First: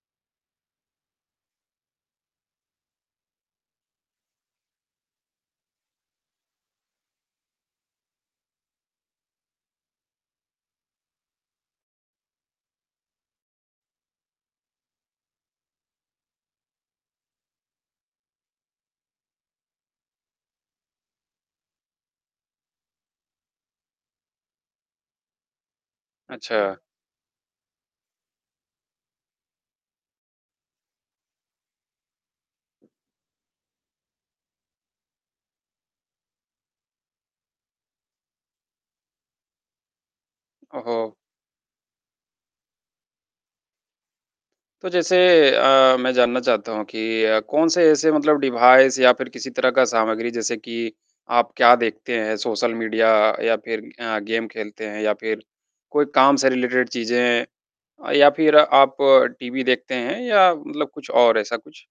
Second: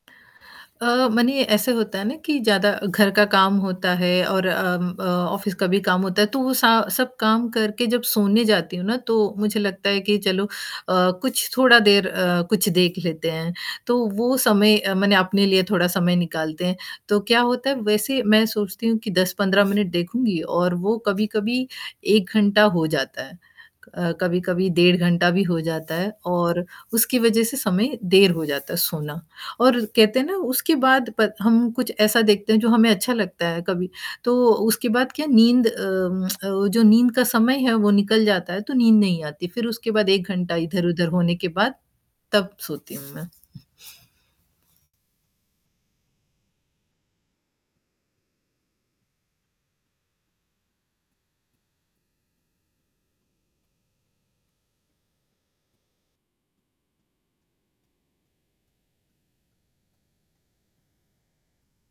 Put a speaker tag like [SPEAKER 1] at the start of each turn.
[SPEAKER 1] अ, मने ऐसे होता है ना कि ज़्यादा घर का काम होता है और अम अ, ऑफिस का भी काम होता है, तो वो स सब काम करके जब सोने जाती हूँ ना तो मुझे लगता है कि चलो अ, कुछ थोड़ा देर अ, कुछ देख लेते हैं, तो वो समय मने अपने लिए थोड़ा समय निकालते हैं, तो क्या होता है वैसे मैं सोचती हूँ कि 10-15 मिनट देखूँगी और वो कभी-कभी 1 घंटा हो जाता है, कभी-कभी डेढ़ घंटा भी हो जाता है और
[SPEAKER 2] अच्छा।
[SPEAKER 1] उसकी वजह से समय देर हो जाता है सोना और कहते हैं ना उसके बाद पत हम कुछ ऐसा देखते हैं, जो हमें अच्छा लगता है कभी तो उसके बाद क्या नींद अम, वो जो नींद का समय है, वो निकल जाता है, तो नींद नहीं आती फिर उसके बाद 1 घंटा इधर-उधर
[SPEAKER 2] ओहो!
[SPEAKER 1] होने के बाद तब सोती हूँ मैं।
[SPEAKER 2] तो जैसे अ, मैं जानना चाहता हूँ कि अ, कौन से ऐसे मतलब डिवाइस या फिर किसी तरह का सामग्री जैसे कि आप क्या देखते हैं सोशल मीडिया या फिर अ, गेम खेलते हैं या फिर कोई काम से रिलेटेड चीज़ें या फिर आप टीवी देखते हैं या मतलब कुछ और ऐसा कुछ?